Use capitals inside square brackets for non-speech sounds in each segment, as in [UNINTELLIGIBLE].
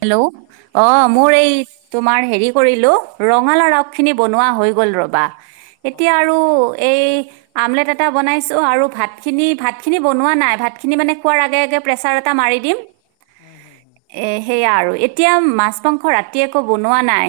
Hello! অ', মোৰ এই তোমাৰ হেৰি কৰিলোঁ, ৰঙালাও আগ খিনি বনোৱা হৈ গ'ল ৰ'বা, এতিয়া আৰু এই আমলেট এটা বনাইছোঁ, আৰু ভাতখিনি, ভাতখিনি বনোৱা নাই, ভাতখিনি মানে খোৱাৰ আগে, আগে প্ৰেছাৰ এটা মাৰি দিম। উম, হুম, হুম, এ, সেয়া আৰু, এতিয়া মাছ, মাংস ৰাত বনোৱা নাই,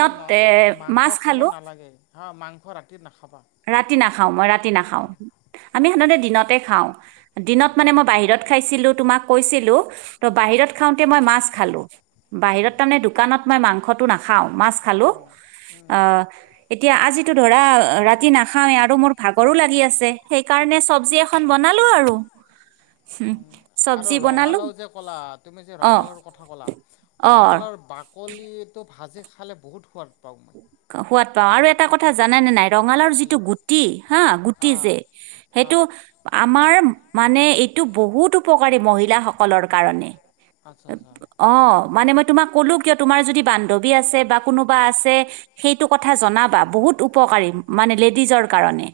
এই এ, মাংস মাছ খাব খালোঁ। নালাগে হা মাংস ৰাতি নাখাবা। ৰাতি নাখাওঁ, মই ৰাতি নাখাওঁ, আমি সাধাৰণতে দি দিনতে খাওঁ, দিনত মানে মই বাহিৰত খাইছিলোঁ, তোমাক কৈছিলোঁ, ত' বাহিৰত খাওঁ তে, মই মাছ খালোঁ, বাহিৰত খালোঁ। তামানে দোকানত মই মাংসটো নাখাওঁ। মাছ খালোঁ, অ', এতিয়া আজি টো, ধৰা ৰাতি নাখাওঁয়ে আৰু মোৰ ভাগৰো লাগি আছে, সেইকাৰণে চবজি এখ বনালোঁ আৰু, আৰু চবজি বনালোঁ। ৰঙালাও যে ক'লা তুমি যে অঁ ৰঙালাওৰ কথা ক'লা, অঁ ৰঙালাওৰ বাকলিটো ভাজি খালে বহুত সোৱাদ পাওঁ। সোৱাদ পাওঁ আৰু জানানে? এটা কথা জানানে নাই? ৰঙালাওৰ যিটো গুটি হা, গুটি যে, সেইটো অ' আমাৰ মানে এইটো বহুত উপকাৰী মহিলা সকলৰ কাৰণে। আচ্ছা আচ্ছা অ', মানে মই তোমাক ক'লো কিয়? তোমাৰ যদি বান্ধৱী আছে, বা কোনোবা আছে। সেইটো কথা জনাবা, বহুত উপকাৰী মানে লেডিজৰ কাৰণে।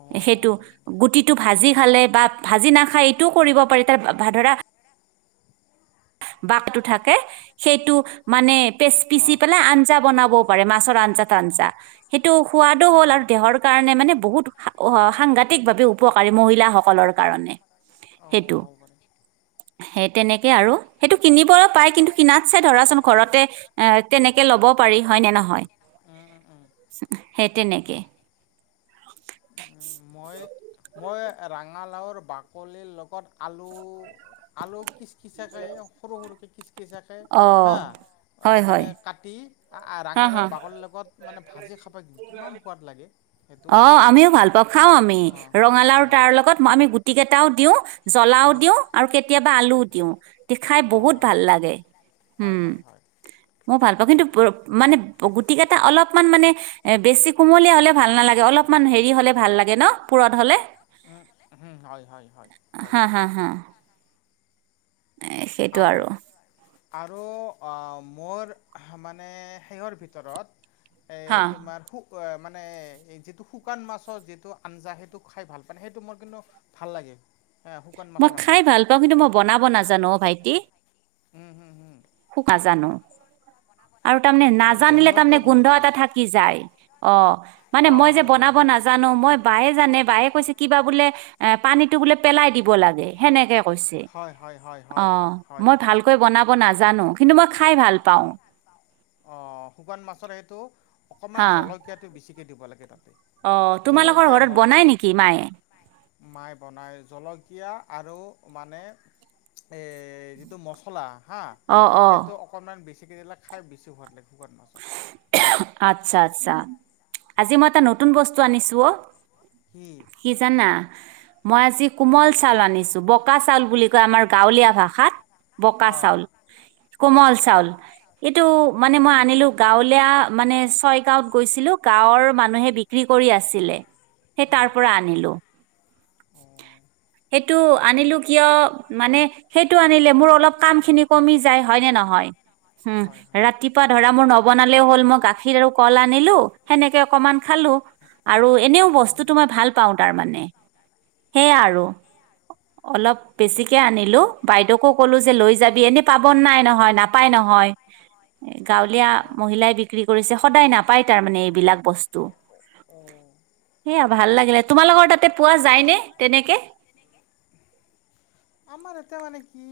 অ' সেইটো হ'ব দে গুটিটো ভাজি খালে বা ভাজি নাখায় এইটোও কৰিব পাৰি তা-ভা ধৰা [UNINTELLIGIBLE] থাকে সেইটো মানে পেচ-পিচি অ' পেলাই আঞ্জা বনাব পাৰে। মাছৰ আঞ্জা তাঞ্জা [UNINTELLIGIBLE] টো, সোৱাদো হ'ল আৰু অ'। দেহৰ কাৰণে মানে বহুত অ', সাংঘাতিক ভাৱে উপকাৰী মহিলা সক কলৰ কাৰণে অ' সেইটো। হ'ব পাৰে। সেই তেনেকে আৰু সেইটো কিনিব পায়, কিন্তু কিনাতচে ধৰাচোন ঘৰতে এ, তেনেকে ল'ব পাৰি হয় ন নহয়। উম উম উম। সেই তেনেকেই। মই মই ৰঙালাওৰ বাকলিৰ লগত আলু আলু কিচ কিচক সৰু সৰুক কিচ কিচাকে অ হাঁ হয় হয় মানে কাটি হা হা ৰাঙালাওৰ বাকলিৰ লগত মানে ভাজি খাবা কিন্ত কিমান সোৱাদ লাগে। সেইটো অ বাকলিটো আমিও ভাল পাওঁ খাওঁ আমি অঁ ৰঙালাও হয় হয় তাৰ লগত আমি গুটি কেইটাও দিওঁ জ্বলাও অঁ দিও আৰু কেতিয়াবা আলুও দিও। খাই বহুত ভাল লাগে। হয় উম হয় হয় মই ভাল কিন্তু মানে গুটি কেইটা অলপমান মানে এ বেছি কোমলীয়া হ'লে ভাল নালাগে। অলপমান হেৰি হ'লে ভাল লাগে ন। পুৰত হ'লে উ হয়, হয়, হয়, হয়। হা হা হা এ সেইটো আৰু আৰু মোৰ মানে সেহৰ ভিতৰত হা এ তোমাৰ শু মানে যিটো শুকান মাছৰ যিটো আঞ্জা সেইটো খাই ভাল পানে সেইটো মোৰ কিন্তু ভাল লাগে হে, শুকান মই মাছৰ খাই আঞ্জাটো ভাল। পাওঁ কিন্তু মই বনাব নাজানো অ ভাইটি। উম, হম হম শুকাজানো আৰু তাৰমানে মানে নাজানিলে গোন্ধটোও তাৰমানে ভাল গোন্ধ লাগে এটা থাকি যায় অ। মানে অঁ মই যে হয় হয় বনাব হয় নাজানো। মই বায়ে জানে বায়ে কৈছে কিবা বোলে এ পানীতো বোলে পেলাই দিব লাগে সেনেকে হয় হয় হয় হয় অ' হয় হয় মই ভালকৈ বনাব নাজানো। নাজানো কিন্তু মই খাই ভাল পাওঁ। অ শুকান মাছৰ সেইটো হা অকণমান জলকীয়াটো বেছিকে দিব লাগে তাত। অ' তোমালোকৰ ঘৰত বনাই নেকি মায়ে। মাই বনায় জলকীয়া আৰু মানে এ যিটো মচলা হা অ' অ' সেইটো অকনমান বেচিকে দিলে খাই বেছি সোৱাদ লাগে। শুকান মাছত আচ্ছা, আচ্ছা আজি মই এটা নতুন বস্তু আনিছো অ' সি কি জানা মই আজি কোমল চাউল আনিছো বকা চাউল বুলি কয় আমাৰ গাঁৱলীয়া ভাষাত। বকা অঁ চাউল কোমল চাউল এইটো মানে মই আনিলো। গাঁৱলীয়া মানে ছয় গাঁৱত গৈছিলো। গাঁৱৰ মানুহে বিক্ৰী কৰি আছিলে। সেই উম তাৰ পৰা আনিলো। সেইটো আনিলো কিয় মানে সেইটো আনিলে মোৰ অলপ কাম খিনি কমি যায় হয় ন নহয়। অঁ উম হয় হয় ৰাতিপুৱা ধৰা মোৰ ন বনালেও হ'ল মই গাখীৰ আৰু কল আনিলো সেনেকে অকমান খালো। আৰু এনেও বস্তুটো মই ভাল পাওঁ তাৰ মানে সেয়া আৰু অলপ বেছিকে আনিলো বাইদেউকো কলো যে লৈ যাবি এনে পাব নাই নহয় নাপাই নহয়। এইটো গাঁৱলীয়া ভালে সিবিলাক বিক্ৰী কৰিছে সদায় নাপায় মানে সেই বিলাক বস্তু বস্তু লাগিলে তোমালোকৰ তাতে পোৱা যায় ন তেনেকে। আমাৰ এতিয়া মানে কি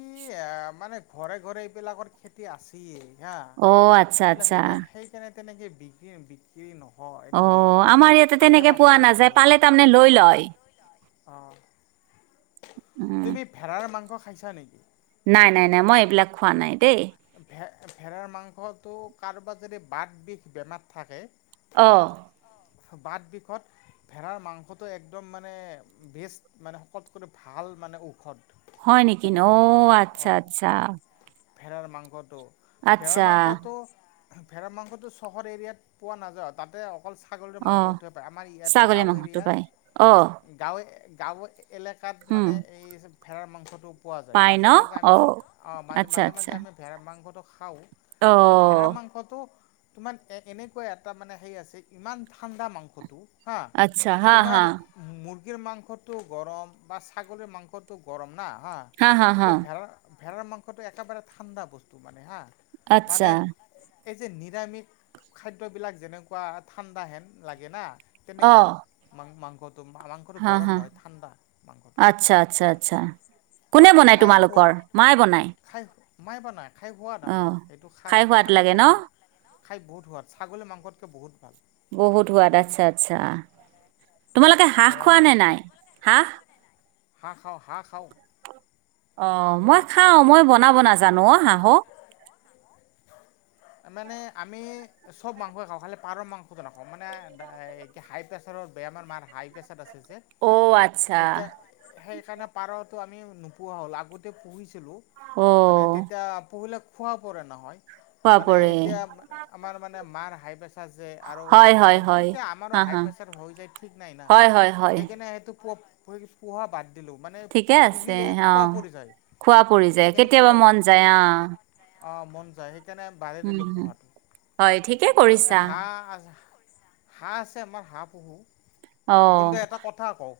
মানে ঘৰে, ঘৰে এইবিলাকৰ খেতি আছেে। অ আচ্ছা এইবিলাক আচ্ছা সেই সেইকাৰণে তেনেকে বিক্ৰী বিক্ৰী নহয়। এইটো অ গুৱাহাটীৰ 'আমাৰ ইয়াতে আশে তেনেকে পাশে পোৱা সেইটো নাযায় হয় পালে আৰু তাত মানে লৈ লয়। অঁ উম তুমি ভেৰাৰ মাংস খাইছা নেকি। নাই, নাই, নাই, মই এইবিলাক খোৱা নাই দেই। ভে ভেৰাৰ মাংসটো কাৰোবাৰ যদি বাট বিষ বেমাৰ থাকে অ' বাট বিষত ভেড়াৰ মাংসটো একদম মানে বেষ্ট মানে সকলকৰি ভাল। মানে ঔষধ। হয় নেকি? ক'ব অ' আচ্ছা-আচ্ছা, ভেৰাৰ মাংসটো, ভেৰাৰ মাংসটো ভেৰা মাংসটো চহৰ এৰিয়াত পোৱা নাযাওঁ তাতে। অকল ছাগলীৰ অ মাংস টোহে পায় আমাৰ ইয়াতে ছাগলী গাঁৱ মাংসটো এৰিয়াত পাই অ গাঁৱত এলেকাত উম মানে এই ভেৰাৰ মাংসটো পোৱা যায় পাই ন মাজে-মাজে আমি অ অ' আচ্ছা মাজে-মাজে-মাজে আচ্ছা আমি ভেড়াৰ মাংসটো খাওঁ অ ভেড়া মাংসটো, তোমাৰ এ এনেকুৱা এটা মানে হে আছে ইমান ঠাণ্ডা মাংসটো। হা আচ্ছা হা তোমাৰ হা মোৰ মুৰ্গীৰ মাংসটো গৰম বা ছাগলীৰ মাংসটো গৰম না হা হা কিন্তু হা ভেৰাৰ ভেড়াৰ মাংসটো একেবাৰে ঠাণ্ডা বস্তু মানে হা। মানে আচ্ছা, এই যে নিৰামিষ খাদ্যবিলাক যেনেকুৱা ঠাণ্ডা হেন লাগে না। অ তেনেকুৱা মাংসটো। মাংসটো হা গৰম হা নহয় ঠাণ্ডা মাংসটো। আচ্ছা, আচ্ছা, আচ্ছা। আৰু কোনে বনায় খাই খোৱা তোমালোকৰ মায়ে বনায়। খাই মাই বানাই খাই সোৱাদ আমাৰ সেইটো খাওঁক সোৱাদ আমি লাগে খাওঁ ন। খাই বহুত সোৱাদ ছাগী মাংসতকৈ বহুত ভাল। বহুত সোৱাদ আচ্ছা-আচ্ছা, তোমালোকে হাঁহ ভেৰাৰ খোৱা নে মাংসটো নাই হাঁহ। হাঁহ খাওঁ, হাহ খাওঁ। অ' মই হাঁহ খোৱা খাও পৰে মই বনাব নাজানো অ' হাঁহো ইমান আমি চব মাংসেই খাওঁ খালি পাৰৰ মাংসটো নাখাওঁ মানে হাই প্ৰেছাৰৰ বেমাৰ মাৰ হাই পেচাত আচেজী। অ' আচ্ছা, সেইকাৰণে পাৰতো আমি নোপোহা হ'ল আগতে পুহিছিলোঁ মানে অ', তেতিয়া পুহিলে, খোৱা পৰে নহয় মানে বাপৰে! এতিয়া আমাৰ মানে মাৰ হাই প্ৰেচাৰ, যে আৰু হয়, হয়, মানে হয়। কেতিয়া আমাৰো হা, হাই হা। প্ৰেচাৰ হৈ যায় ঠিক নাই না। হয়, হয়, হয়। সেইকাৰণে সেইটো প পোহা বাদ দিলোঁ মানে ঠিকে আছে পুহিলে খোৱা অ' পৰি যায় খোৱা পৰি যায় কেতিয়াবা মন যায় আহ। অ' মন যায় সেইকাৰণে বাদে দিলোঁ পোহাটো হয়, ঠিকে এই কৰিছা। হাঁহ আ হাঁহ আছে আমাৰ হাঁহ পুহু অ', কিন্তু এটা কথা কওঁ,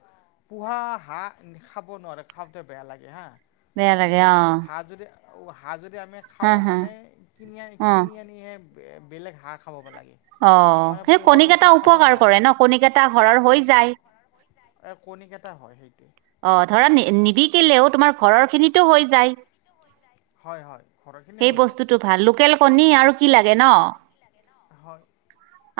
পুহা হাঁ খাব নোৱাৰে খাওঁতে বেয়া লাগে হা। বেয়া লাগে অ', আৰু হাঁহ যদি আমি হা, খাও হা, মানে কিনি আ অ'। কিনি আনিহে বেলেগ হাঁহ খাব লাগে। অ' মানে সেই পোহা কণী বস্তু এটা উপকাৰ কৰে ন কণীক এটা ঘৰৰ হৈ যায় এ কণী কেইটা হয় সেইটোৱে। অ' ধৰা নিবিকিলেও তোমাৰ ঘৰৰ খিনিতো হৈ যায়। হয়-হয় ঘৰৰখিনি সেই হৈ বস্তুটো ভাল লোকেল যায়। কণী আৰু কি লাগে ন, হয়,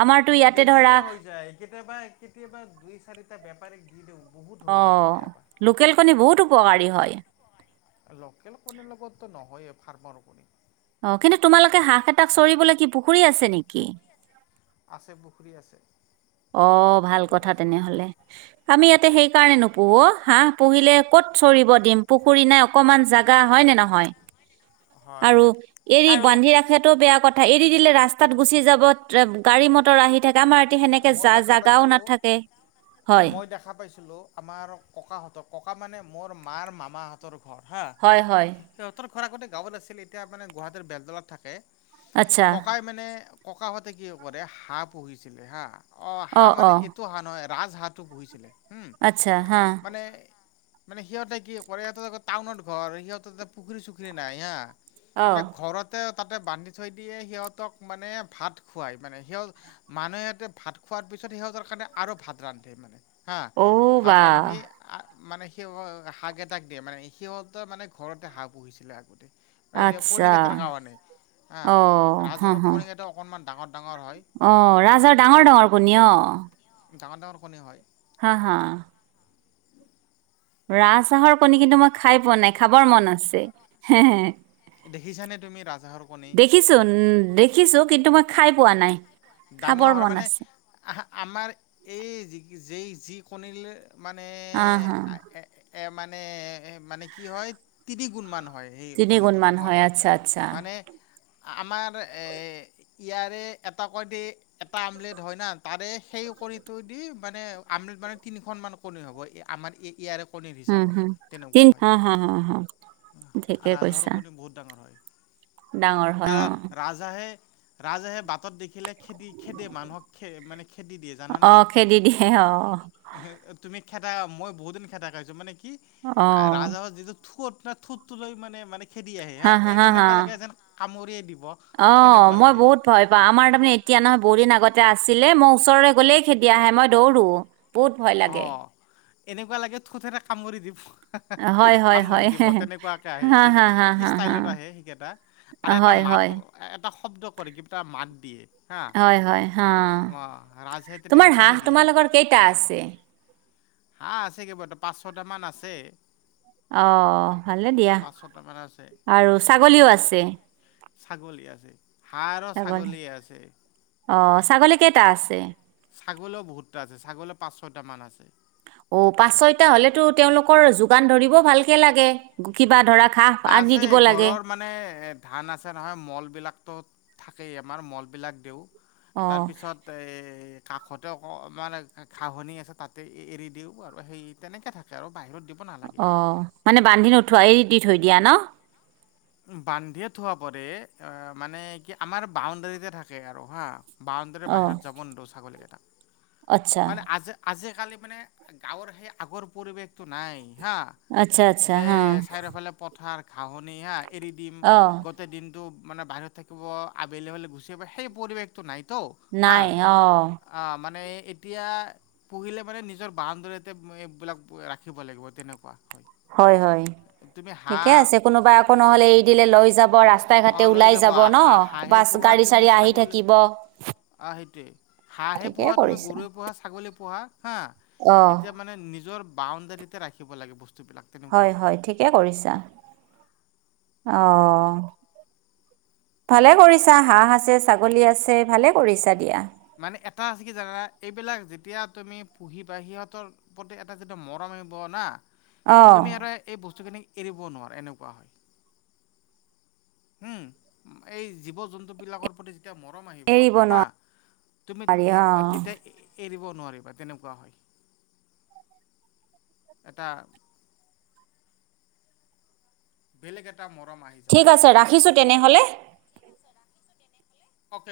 আমাৰতো ইয়াতে ধৰা বেছিয়ে হৈ যায় কেতিয়াবা-কেতিয়াবা দুই চাৰিটা বেপাৰীক দি দিওঁ। বহুত হৈ যায় অ' কেতিয়াবা লোকেল কণী বহুত উপকাৰী হয়। লোকেল কণীৰ লগতো নহয়ে ফাৰ্মৰ কণী, অ' কিন্তু তোমালোকে হাঁহ কেইটাক চৰিবলৈ কি পুখুৰী আছে নেকি? আছে পুখুৰী আছে। অ' ভাল পুখুৰী কথা আছে তেনেহলে আমি ইয়াতে সেই সেইকাৰণে নোপোহো হা পুহিলে ক'ত চৰিব দিম পুখুৰী নাই অকমান জাগা হয় নে নহয়? হয় আৰু হয় এৰি বান্ধি ৰাখাটো বেয়া কথ থা এৰি দিলে ৰাস্তাত গুচি যাব [UNINTELLIGIBLE] গাড়ী মটৰ আহি থাকে আমাৰ [UNINTELLIGIBLE] এ মই দেখা জা-জাগাও পাইছিলোঁ নাথাকে হয়। মোৰ আমাৰ ককাহঁতৰ ককা মানে মোৰ মাৰ মামাহঁতৰ হয়-হয়। তোমাৰ আগতে গাঁৱলৈ আছিল এতিয়া মানে গুৱাহাটীৰ বেলতলাত থাকে আচ্ছা ককাই মানে ককাহঁতে কি কৰে হাঁহ পুহিছিলে হা অ, হাঁহ মানে এইটো হাঁহ নহয় ৰাজহাঁহটো পুহিছিলে। হম আচ্ছা, হা মানে মানে সিহঁতে কি কৰে সিহঁতে টাউনত ঘৰ সিহঁতৰ পুখুৰী চুখুৰী নাই হা। অ মানে ঘৰতে তাতে বান্ধি থৈ দিয়ে সিহঁতক মানে ভাত খোৱাই মানে সিহঁত মানুহে ভাত খোৱাৰ পিছত সিহঁতৰ কাৰণে আৰু ভাত ৰান্ধে মানে হা অ' ভাত বা ৰান্ধি মানে সি হাঁহকেটাক দিয়ে মানে সিহঁতে মানে ঘৰতে হাঁহ পুহিছিলে আগতে। আচ্ছা কণীকেইটাৰ কাৰণে আহ অ হা ৰাজহাঁহৰ হা কণী কেইটা অকনমান ডাঙৰ। ডাঙৰ হয় অ' হা ৰাজহাঁহৰ ডাঙৰ ডাঙৰ কণী অ'। ডাঙৰ- ডাঙৰ কণী হয়। হা হা। ৰাজহাঁহৰ কণী কিন্তু মই খাই পোৱা নাই খাবৰ মন আছে। দেখিছানে তুমি ৰাজহাঁহৰ কণী? দেখিছো দেখিছো কিন্তু মই খাই পোৱা নাই। ডাঙৰ খাবৰ হয় মন মানে আছে আহ আমাৰ এই যেই যি কণী [UNINTELLIGIBLE] মানে হা হা এ এ মানে মানে কি হয় তিনি গুণ মান হয় [INAUDIBLE] হয়, তিনি গুণ কণীটো মান ডাঙৰ হয় আচ্ছা আচ্ছা মানে আমাৰ ইয়াৰে [UNINTELLIGIBLE] দি এটা আমলেট হয় না তাৰে সেই কণীটো দি মানে আমলেট মানে তিনিখন মান [UNINTELLIGIBLE] হব এই আমাৰ ইয়াৰে কণীৰ উম হিচাপত হম তেনেকুৱা তিন হয়, হা হা হা হা ঠিকে ৰাজহাঁহৰ কৈছা কণী বহুত ডাঙৰ হয়। ডাঙৰ হয় আৰু অ ৰাজহাঁহে - ৰাজহাঁহে বাটত -খিলে খেদি খেদে মানুহক খে মানে খেদি দিয়ে জানানে? অ খেদি দিয়ে অ তুমি খেদা মই বহুত দিন খেদা খাইছো মানে কি অ ৰাজহাঁহত যিটো ঠোঁট নে ঠোঁটটো লৈ মানে-মানে খেদি আহে হা, এ-এনেকুৱা লাগে যেন কামুৰিয়ে দিব, অ তেনেকুৱা মই লাগে। বহুত ভয় পাওঁ আমাৰ তাৰমানে এতিয়া নহয়, বহু দিন আগতে আছিলে, মই ওচৰলৈ গ'লেই খেদি আহে, মই দৌৰো। বহুত ভয় অ লাগে। এনেকুৱা লাগে ঠোঁটেৰে কামুৰি দিব। হয় হয় হয় কামুৰি দিব, তেনেকুৱাকে আহে, হা হা হা কি হা হা ষ্টাইলত আহে সেইকেইটা আৰু এটা হয় হয় মাত-এটা শব্দ কৰে, কিবা এটা মাত দিয়ে। হা হয় হয়, অ', ৰাজহাঁহে তোমাৰ তেনেকে হাঁহ খেদি দিয়ে তোমালোকৰ কেইটা আছে? হাঁহ আছে কেইবাটাও, পাঁচ-ছয়টা মান আছে। অ', ভালে দিয়া, পাঁচ ছটামান আছে আৰু ছাগলীও আছে? ছাগলী আছে, হাঁহ আৰু ছাগলী আছে। অ ছাগলী কেইটা আছে? ছাগলীও বহুতটা আছে, ছাগলীও পাঁচ-ছয়টা মান আছে। অ' পাঁচ-ছয়টা হ'লেতো তেওঁলোকৰ যোগান ধৰিব ভালকে লাগে, কিবা ধৰা ঘাঁহ আনি আছে, দিব লাগে ঘৰৰ মানে এ-ধান আছে নহয়, মল বিলাকতো থাকেই আমাৰ, মলবিলাক দিওঁ, অ তাৰপিছত এ কাষতে অকমান ঘাঁহনি আছে, তাতে এৰি দিওঁ আৰু সেই তেনেকৈ থাকে আৰু। বাহিৰত দিব নালাগে। অ', মানে বান্ধি নোথোৱা, এৰি দি থৈ দিয়া ন? বান্ধিয়ে থোৱা পৰে, মানে কি আমাৰ বাউণ্ডেৰীতে থাকে আৰু হা বাউণ্ডেৰীৰ অ বাহিৰত যাব নিদিওঁ ছাগলীকেইটাক, আচ্ছা মানে আজ-আজি কালি মানে গাঁৱৰ সেই আগৰ পৰিৱেশটো নাই হা, আচ্ছা আচ্ছা যে হা চাৰিওফালে পথাৰ, ঘাঁহনি হা এৰি দিম, অ গোটেই দিনটো মানে বাহিৰত থাকিব, আবেলি হ'লে গুচি আহিব, সেই পৰিৱেশটো নাই তো হা নাই অ আ মানে এতিয়া পুহিলে মানে নিজৰ বাৱন্দাৰীতে এইবিলাক ৰাখিব লাগিব তেনেকুৱা। হয় হয়-হয়, তুমি ঠিকে হাঁহ আছে কোনোবাই আকৌ নহ'লে এৰি দিলে লৈ যাব। ৰাস্তাই ঘাটে অঁ লৈ ওলাই যাবা যাব ন হাঁহ হাঁহে বাছ গাড়ী চাৰী আহি থাকিব। অ সেইটোৱে, হাঁহে ঠিকে পোহা তুমি কৰিছা গৰুৱে পোহা ছাগলী পোহা হা অ এতিয়া মানে নিজৰ বাউণ্ডাৰীতে ৰাখিব লাগে বস্তু হয় হয়, ঠিকে কৰিছা। অ'। ভালে কৰিছা হাঁহ আছে ছাগলী আছে ভালে কৰিছা দিয়া। মানে এটা আছে কি জানানা এইবিলাক যেতিয়া তুমি পুহিবা সিহঁতৰ প্ৰতি এটা যিটো মৰম অ [UNINTELLIGIBLE] তুমি আৰু এই বস্তুখিনিক এৰিব নোৱাৰা এনেকুৱা হয়। উম, এই জীৱ জন্তু বিলাকৰ প্ৰতি যেতিয়া মৰম আহিব এৰিব হা তুমি নোৱাৰি অ তেতিয়া এৰিব নোৱাৰিবা তেনেকুৱা হয়। এটা বেলেগ এটা মৰম আহি যাব ঠিক আছে তেতিয়া ৰাখিছো তেনেহ'লে। অ'কে